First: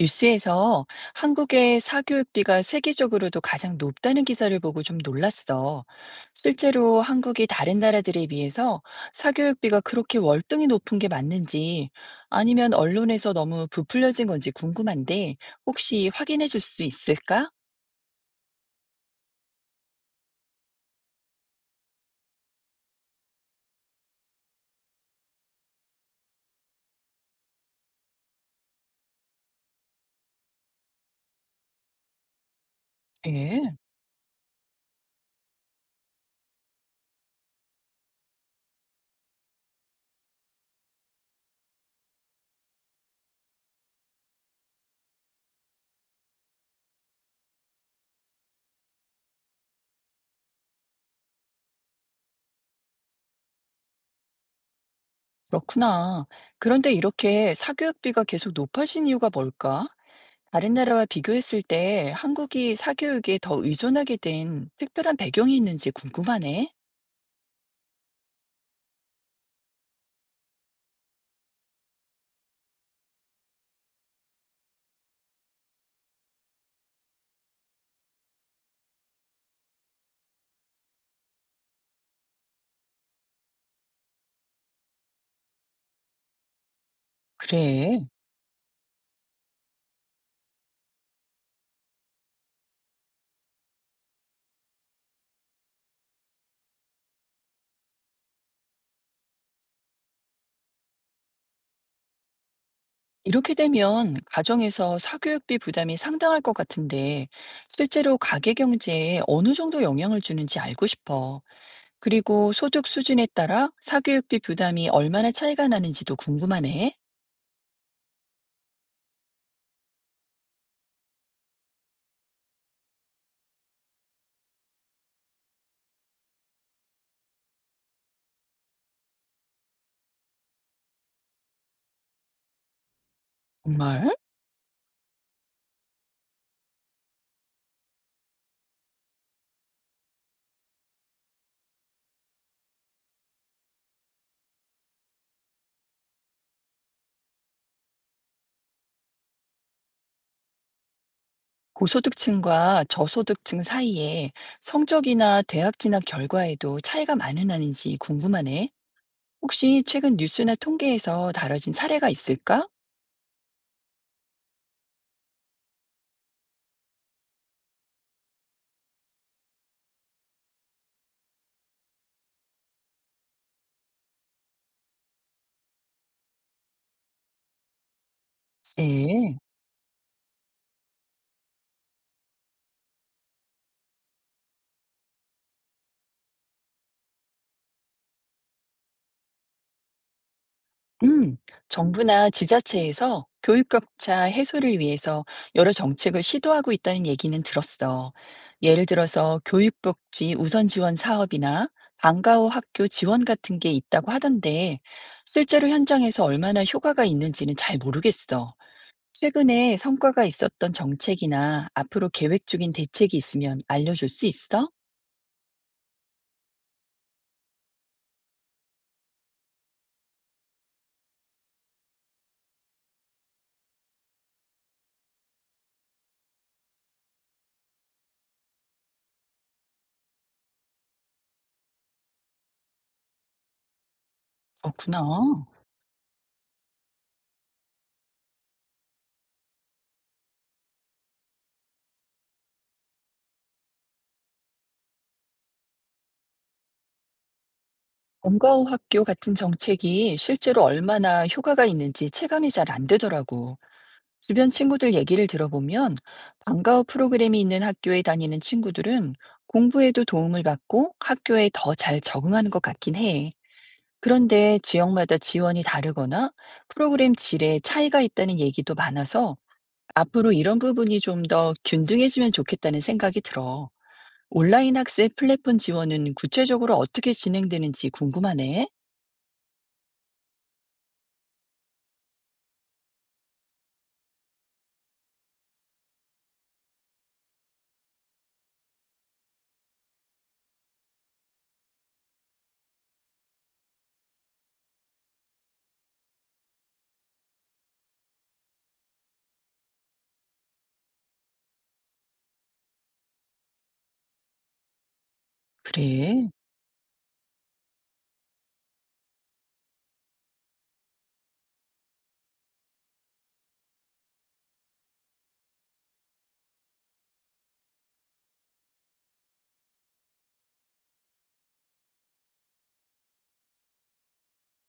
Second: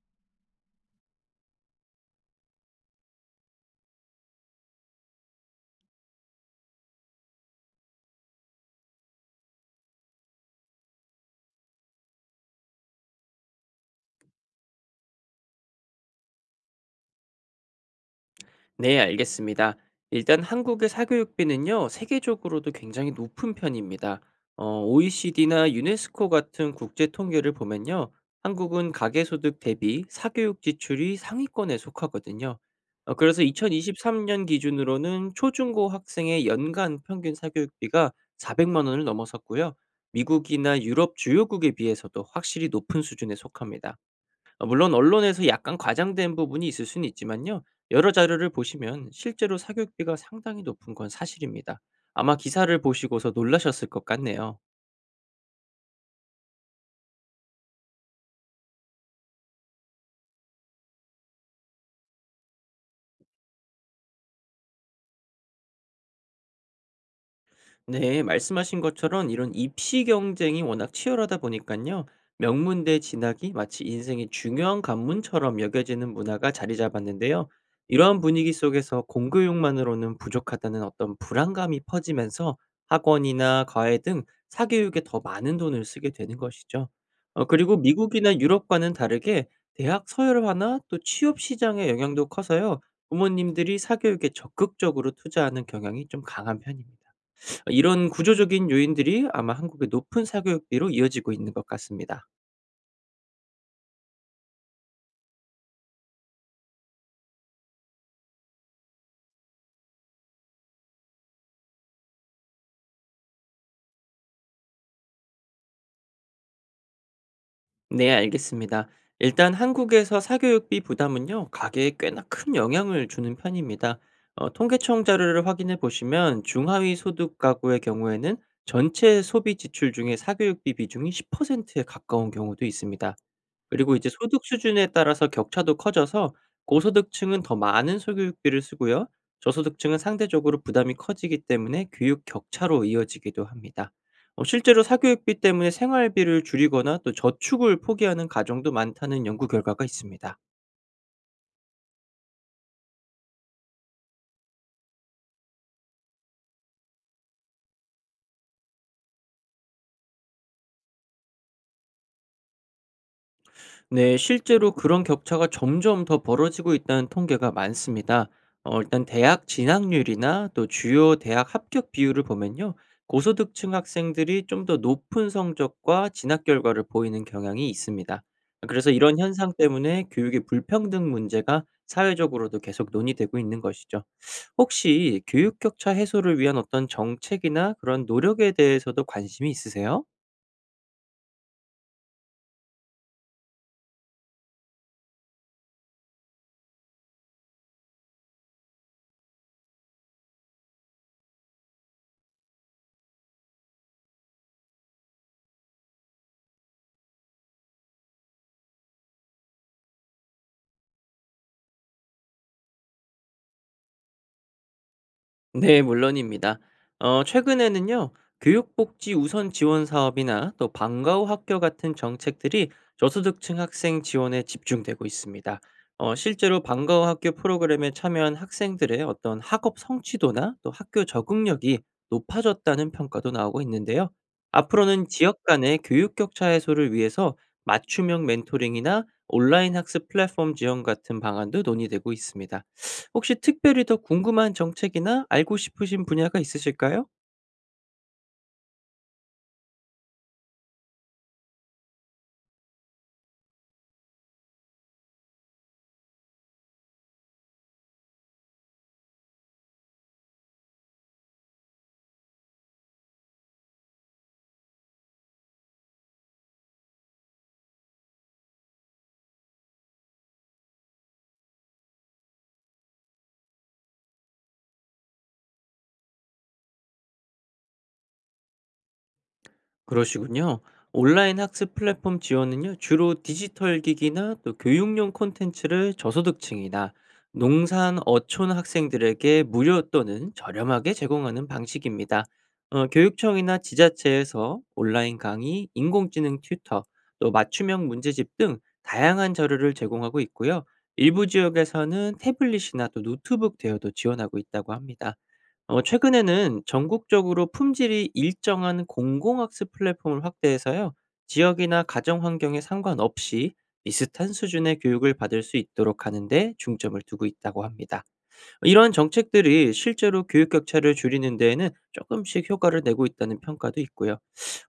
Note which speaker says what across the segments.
Speaker 1: 뉴스에서 한국의 사교육비가 세계적으로도 가장 높다는 기사를 보고 좀 놀랐어. 실제로 한국이 다른 나라들에 비해서 사교육비가 그렇게 월등히 높은 게 맞는지 아니면 언론에서 너무 부풀려진 건지 궁금한데 혹시 확인해 줄 수 있을까?
Speaker 2: 네, 알겠습니다. 일단 한국의 사교육비는요, 세계적으로도 굉장히 높은 편입니다. OECD나 유네스코 같은 국제 통계를 보면요, 한국은 가계소득 대비 사교육 지출이 상위권에 속하거든요. 그래서
Speaker 1: 예,
Speaker 2: 2023년 기준으로는 초중고 학생의 연간 평균 사교육비가 400만 원을 넘어섰고요. 미국이나 유럽 주요국에 비해서도 확실히 높은 수준에 속합니다. 물론 언론에서 약간 과장된 부분이 있을 수는 있지만요. 여러 자료를 보시면 실제로 사교육비가 상당히 높은 건 사실입니다. 아마 기사를 보시고서 놀라셨을 것 같네요.
Speaker 1: 그렇구나. 그런데 이렇게 사교육비가 계속 높아진 이유가 뭘까? 다른 나라와 비교했을 때 한국이 사교육에 더 의존하게 된 특별한 배경이 있는지 궁금하네.
Speaker 2: 네, 말씀하신 것처럼 이런 입시 경쟁이 워낙 치열하다 보니까요. 명문대 진학이 마치 인생의 중요한 관문처럼 여겨지는 문화가 자리 잡았는데요. 이러한 분위기 속에서 공교육만으로는 부족하다는 어떤 불안감이 퍼지면서 학원이나 과외 등 사교육에 더 많은 돈을 쓰게 되는 것이죠. 그리고
Speaker 1: 그래.
Speaker 2: 미국이나 유럽과는 다르게 대학 서열화나 또 취업 시장의 영향도 커서요. 부모님들이 사교육에 적극적으로 투자하는 경향이 좀 강한 편입니다. 이런 구조적인 요인들이 아마 한국의 높은 사교육비로 이어지고 있는 것 같습니다.
Speaker 1: 이렇게 되면 가정에서 사교육비 부담이 상당할 것 같은데, 실제로 가계 경제에 어느 정도 영향을 주는지 알고 싶어. 그리고 소득 수준에 따라 사교육비 부담이 얼마나 차이가 나는지도 궁금하네.
Speaker 2: 네, 알겠습니다. 일단 한국에서 사교육비 부담은요, 가계에 꽤나 큰 영향을 주는 편입니다. 통계청 자료를 확인해 보시면 중하위 소득 가구의 경우에는 전체 소비 지출 중에 사교육비 비중이 10%에 가까운 경우도 있습니다. 그리고 이제
Speaker 1: 정말?
Speaker 2: 소득 수준에 따라서 격차도 커져서 고소득층은 더 많은 소교육비를 쓰고요. 저소득층은 상대적으로 부담이 커지기 때문에 교육 격차로 이어지기도 합니다. 실제로 사교육비 때문에 생활비를 줄이거나 또 저축을 포기하는 가정도 많다는 연구 결과가 있습니다.
Speaker 1: 고소득층과 저소득층 사이에 성적이나 대학 진학 결과에도 차이가 많은 아는지 궁금하네. 혹시 최근 뉴스나 통계에서 다뤄진 사례가 있을까?
Speaker 2: 네, 실제로 그런 격차가 점점 더 벌어지고 있다는 통계가 많습니다. 일단 대학 진학률이나 또 주요 대학 합격 비율을 보면요. 고소득층 학생들이 좀 더 높은 성적과 진학 결과를 보이는 경향이 있습니다. 그래서 이런
Speaker 1: 네.
Speaker 2: 현상 때문에 교육의 불평등 문제가 사회적으로도 계속 논의되고 있는 것이죠. 혹시 교육 격차 해소를 위한 어떤 정책이나 그런 노력에 대해서도 관심이 있으세요?
Speaker 1: 음, 정부나 지자체에서 교육격차 해소를 위해서 여러 정책을 시도하고 있다는 얘기는 들었어. 예를 들어서 교육복지 우선 지원 사업이나 방과 후 학교 지원 같은 게 있다고 하던데, 실제로 현장에서 얼마나 효과가 있는지는 잘 모르겠어. 최근에 성과가 있었던 정책이나 앞으로 계획 중인 대책이 있으면 알려줄 수 있어?
Speaker 2: 네, 물론입니다. 최근에는요, 교육복지 우선 지원 사업이나 또 방과 후 학교 같은 정책들이 저소득층 학생 지원에 집중되고 있습니다. 실제로 방과 후 학교 프로그램에 참여한 학생들의 어떤 학업 성취도나 또 학교 적응력이 높아졌다는 평가도 나오고 있는데요.
Speaker 1: 그렇구나.
Speaker 2: 앞으로는 지역 간의 교육 격차 해소를 위해서 맞춤형 멘토링이나 온라인 학습 플랫폼 지원 같은 방안도 논의되고 있습니다. 혹시 특별히 더 궁금한 정책이나 알고 싶으신 분야가 있으실까요?
Speaker 1: 본가 후 학교 같은 정책이 실제로 얼마나 효과가 있는지 체감이 잘 안 되더라고. 주변 친구들 얘기를 들어보면 방과 후 프로그램이 있는 학교에 다니는 친구들은 공부에도 도움을 받고 학교에 더 잘 적응하는 것 같긴 해. 그런데 지역마다 지원이 다르거나 프로그램 질에 차이가 있다는 얘기도 많아서 앞으로 이런 부분이 좀 더 균등해지면 좋겠다는 생각이 들어. 온라인 학습 플랫폼 지원은 구체적으로 어떻게 진행되는지 궁금하네.
Speaker 2: 그러시군요. 온라인 학습 플랫폼 지원은요, 주로 디지털 기기나 또 교육용 콘텐츠를 저소득층이나 농산 어촌 학생들에게 무료 또는 저렴하게 제공하는 방식입니다. 교육청이나 지자체에서 온라인 강의, 인공지능 튜터, 또 맞춤형 문제집 등 다양한 자료를 제공하고 있고요. 일부 지역에서는 태블릿이나 또 노트북 대여도 지원하고 있다고 합니다.
Speaker 1: 그래.
Speaker 2: 최근에는 전국적으로 품질이 일정한 공공학습 플랫폼을 확대해서요. 지역이나 가정 환경에 상관없이 비슷한 수준의 교육을 받을 수 있도록 하는 데 중점을 두고 있다고 합니다. 이러한 정책들이 실제로 교육 격차를 줄이는 데에는 조금씩 효과를 내고 있다는 평가도 있고요.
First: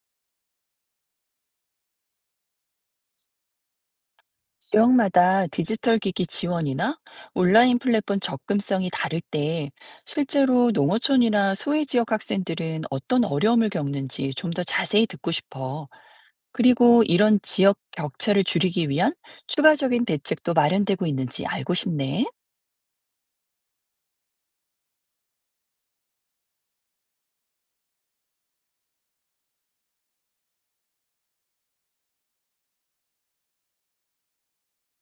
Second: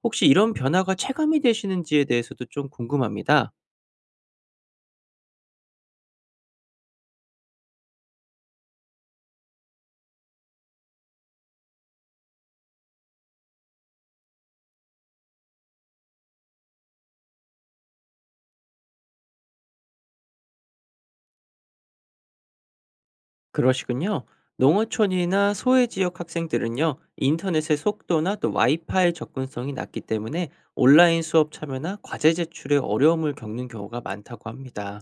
Speaker 2: 혹시 이런 변화가 체감이 되시는지에 대해서도 좀 궁금합니다.
Speaker 1: 지역마다 디지털 기기 지원이나 온라인 플랫폼 접근성이 다를 때 실제로 농어촌이나 소외 지역 학생들은 어떤 어려움을 겪는지 좀 더 자세히 듣고 싶어. 그리고 이런 지역 격차를 줄이기 위한 추가적인 대책도 마련되고 있는지 알고 싶네.
Speaker 2: 그러시군요. 농어촌이나 소외 지역 학생들은요, 인터넷의 속도나 또 와이파이 접근성이 낮기 때문에 온라인 수업 참여나 과제 제출에 어려움을 겪는 경우가 많다고 합니다.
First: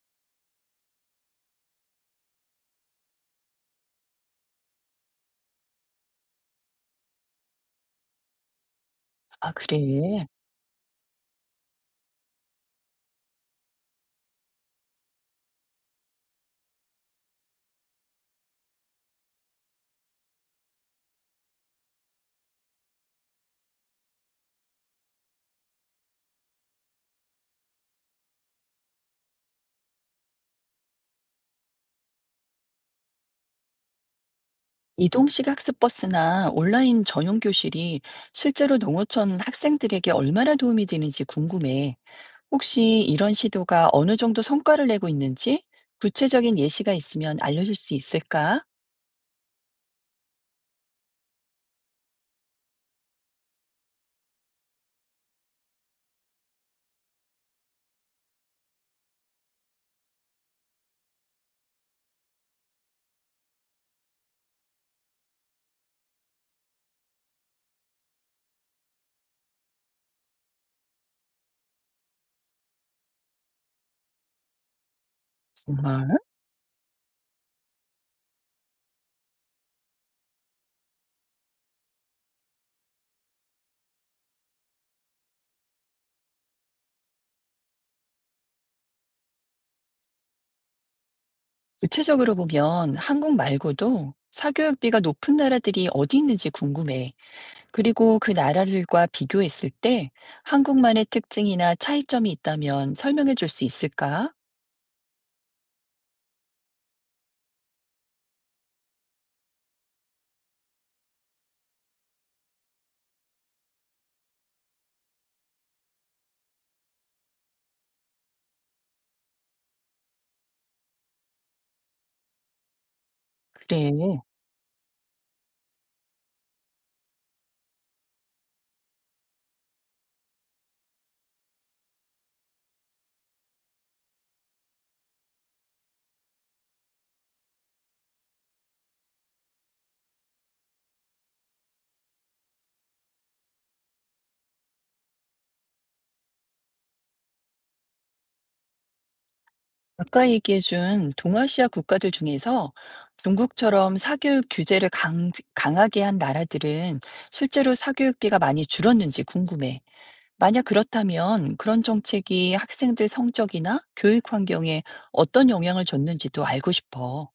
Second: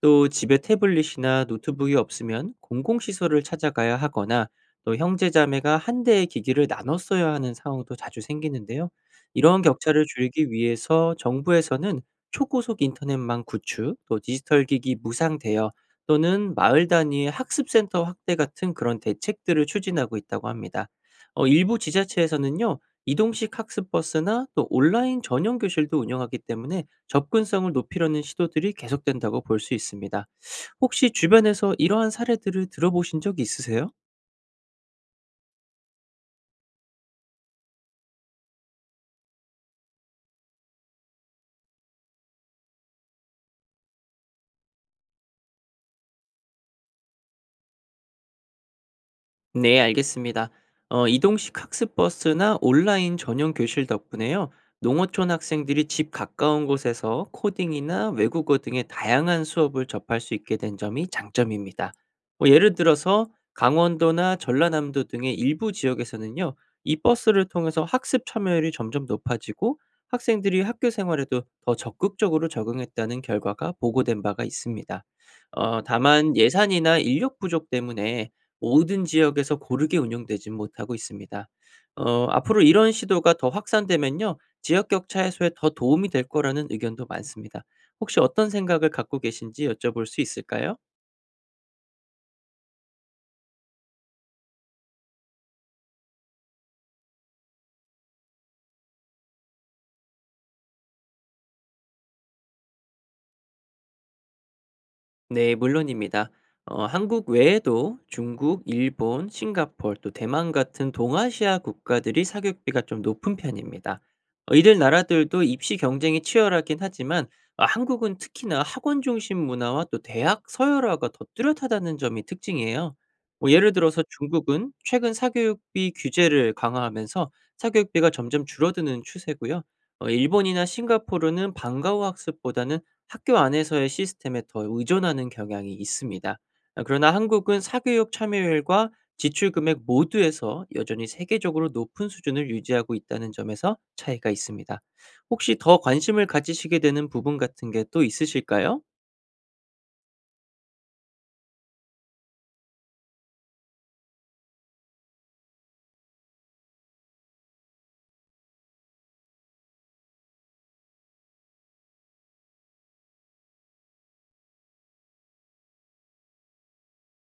Speaker 2: 또 집에 태블릿이나 노트북이 없으면 공공시설을 찾아가야 하거나 또 형제자매가 한 대의 기기를 나눠 써야 하는 상황도 자주 생기는데요.
Speaker 1: 아,
Speaker 2: 이런 격차를
Speaker 1: 그래.
Speaker 2: 줄이기 위해서 정부에서는 초고속 인터넷망 구축, 또 디지털 기기 무상 대여 또는 마을 단위의 학습센터 확대 같은 그런 대책들을 추진하고 있다고 합니다. 일부 지자체에서는요, 이동식 학습버스나 또 온라인 전용 교실도 운영하기 때문에 접근성을 높이려는 시도들이 계속된다고 볼 수 있습니다. 혹시 주변에서 이러한 사례들을 들어보신 적이 있으세요?
Speaker 1: 이동식 학습버스나 온라인 전용 교실이 실제로 농어촌 학생들에게 얼마나 도움이 되는지 궁금해. 혹시 이런 시도가 어느 정도 성과를 내고 있는지 구체적인 예시가 있으면 알려줄 수 있을까?
Speaker 2: 네, 알겠습니다. 이동식 학습버스나 온라인 전용 교실 덕분에요. 농어촌 학생들이 집 가까운 곳에서 코딩이나 외국어 등의 다양한 수업을 접할 수 있게 된 점이 장점입니다. 뭐 예를 들어서 강원도나 전라남도 등의 일부 지역에서는요, 이 버스를 통해서 학습 참여율이 점점 높아지고 학생들이 학교 생활에도 더 적극적으로 적응했다는 결과가 보고된 바가 있습니다.
Speaker 1: 정말?
Speaker 2: 다만 예산이나 인력 부족 때문에 모든 지역에서 고르게 운영되지 못하고 있습니다. 앞으로 이런 시도가 더 확산되면요, 지역 격차 해소에 더 도움이 될 거라는 의견도 많습니다. 혹시 어떤 생각을 갖고 계신지 여쭤볼 수 있을까요?
Speaker 1: 구체적으로 보면 한국 말고도 사교육비가 높은 나라들이 어디 있는지 궁금해. 그리고 그 나라들과 비교했을 때 한국만의 특징이나 차이점이 있다면 설명해 줄 수 있을까?
Speaker 2: 네, 물론입니다. 한국 외에도 중국, 일본, 싱가포르, 또 대만 같은 동아시아 국가들이 사교육비가 좀 높은 편입니다. 이들 나라들도 입시 경쟁이 치열하긴 하지만 아, 한국은 특히나 학원 중심 문화와 또 대학 서열화가 더 뚜렷하다는 점이 특징이에요. 뭐 예를 들어서
Speaker 1: 그래.
Speaker 2: 중국은 최근 사교육비 규제를 강화하면서 사교육비가 점점 줄어드는 추세고요. 일본이나 싱가포르는 방과후 학습보다는 학교 안에서의 시스템에 더 의존하는 경향이 있습니다. 아, 그러나 한국은 사교육 참여율과 지출 금액 모두에서 여전히 세계적으로 높은 수준을 유지하고 있다는 점에서 차이가 있습니다. 혹시 더 관심을 가지시게 되는 부분 같은 게 또 있으실까요?
Speaker 1: 아까 얘기해 준 동아시아 국가들 중에서 중국처럼 사교육 규제를 강하게 한 나라들은 실제로 사교육비가 많이 줄었는지 궁금해. 만약 그렇다면 그런 정책이 학생들 성적이나 교육 환경에 어떤 영향을 줬는지도 알고 싶어.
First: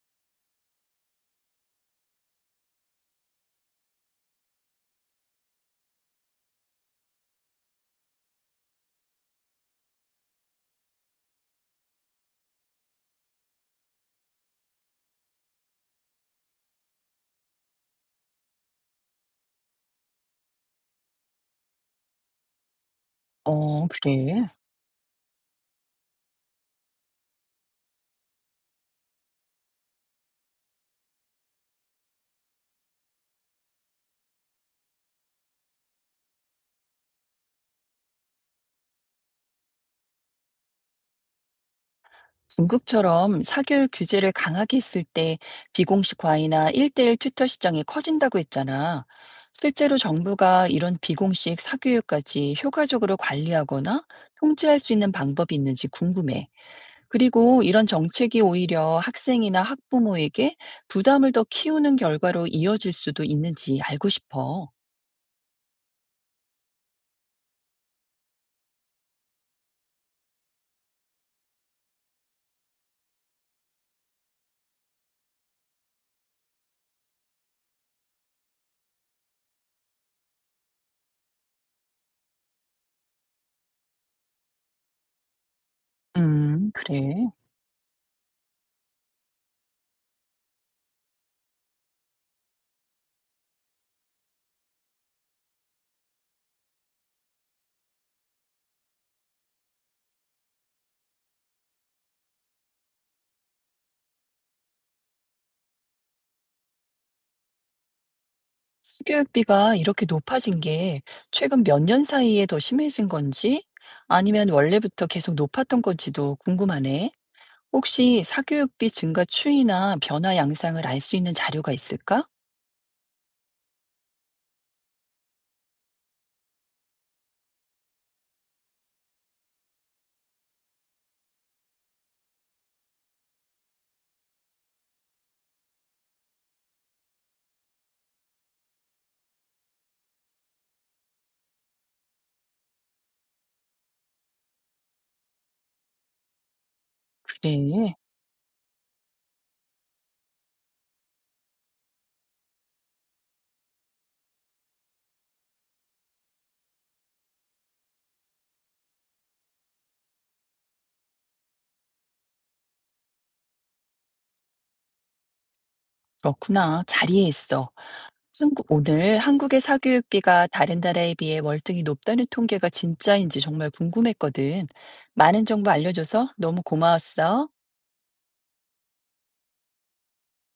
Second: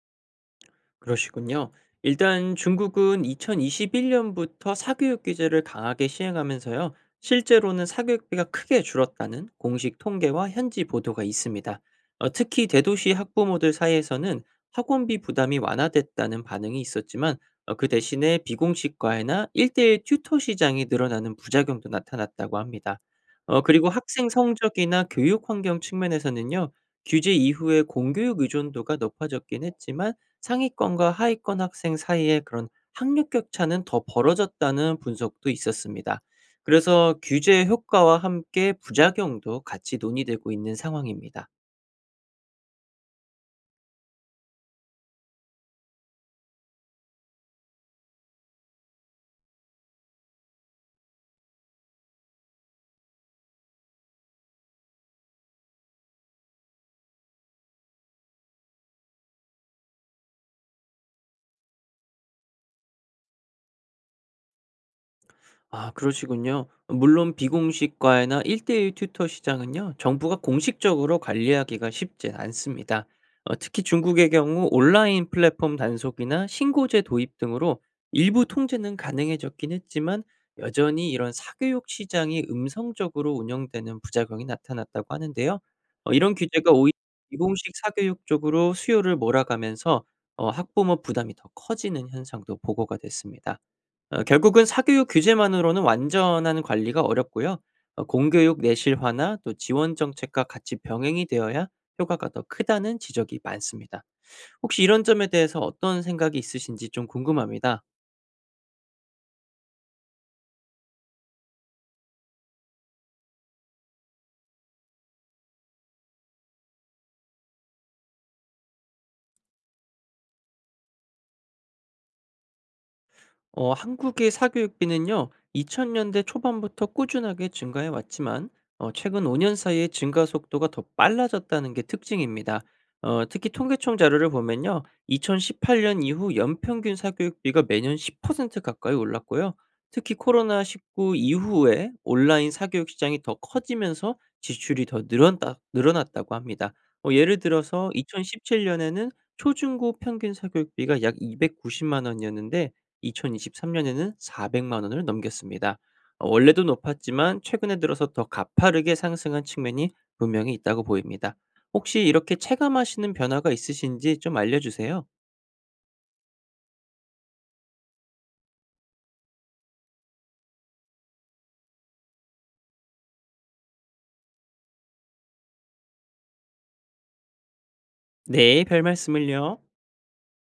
Speaker 2: 그러시군요. 일단 중국은 2021년부터 사교육 규제를 강하게 시행하면서요. 실제로는 사교육비가 크게 줄었다는 공식 통계와 현지 보도가 있습니다. 특히 대도시 학부모들 사이에서는 학원비 부담이 완화됐다는 반응이 있었지만 그 대신에 비공식 과외나 1대1 튜터 시장이 늘어나는 부작용도 나타났다고 합니다. 그리고 학생
Speaker 1: 그래.
Speaker 2: 성적이나 교육 환경 측면에서는요. 규제 이후에 공교육 의존도가 높아졌긴 했지만 상위권과 하위권 학생 사이의 그런 학력 격차는 더 벌어졌다는 분석도 있었습니다. 그래서 규제 효과와 함께 부작용도 같이 논의되고 있는 상황입니다.
Speaker 1: 중국처럼 사교육 규제를 강하게 했을 때 비공식 과외나 1대1 튜터 시장이 커진다고 했잖아. 실제로 정부가 이런 비공식 사교육까지 효과적으로 관리하거나 통제할 수 있는 방법이 있는지 궁금해. 그리고 이런 정책이 오히려 학생이나 학부모에게 부담을 더 키우는 결과로 이어질 수도 있는지 알고 싶어.
Speaker 2: 아, 그러시군요. 물론 비공식 과외나 1:1 튜터 시장은요. 정부가 공식적으로 관리하기가 쉽진 않습니다. 특히 중국의 경우 온라인 플랫폼 단속이나 신고제 도입 등으로 일부 통제는 가능해졌긴 했지만 여전히 이런 사교육 시장이 음성적으로 운영되는 부작용이 나타났다고 하는데요. 이런 규제가 오히려
Speaker 1: 그래.
Speaker 2: 비공식 사교육 쪽으로 수요를 몰아가면서 학부모 부담이 더 커지는 현상도 보고가 됐습니다. 결국은 사교육 규제만으로는 완전한 관리가 어렵고요. 공교육 내실화나 또 지원 정책과 같이 병행이 되어야 효과가 더 크다는 지적이 많습니다. 혹시 이런 점에 대해서 어떤 생각이 있으신지 좀 궁금합니다.
Speaker 1: 사교육비가 이렇게 높아진 게 최근 몇 년 사이에 더 심해진 건지 아니면 원래부터 계속 높았던 건지도 궁금하네. 혹시 사교육비 증가 추이나 변화 양상을 알 수 있는 자료가 있을까?
Speaker 2: 한국의 사교육비는요, 2000년대 초반부터 꾸준하게 증가해 왔지만, 최근 5년 사이에 증가 속도가 더 빨라졌다는 게 특징입니다. 특히 통계청 자료를 보면요, 2018년 이후 연평균 사교육비가 매년 10% 가까이 올랐고요. 특히 코로나19 이후에 온라인 사교육 시장이 더 커지면서 지출이 더 늘어났다고 합니다. 예를
Speaker 1: 그래,
Speaker 2: 들어서 2017년에는 초중고 평균 사교육비가 약 290만 원이었는데 2023 년에는 400만 원을 넘겼습니다. 원래도 높았지만 최근에 들어서 더 가파르게 상승한 측면이 분명히 있다고 보입니다. 혹시 이렇게 체감하시는 변화가 있으신지 좀 알려 주세요.
Speaker 1: 그렇구나. 자리에 있어. 한국, 오늘 한국의 사교육비가 다른 나라에 비해 월등히 높다는 통계가 진짜인지 정말 궁금했거든. 많은 정보 알려줘서 너무 고마웠어.
Speaker 2: 네, 별말씀을요.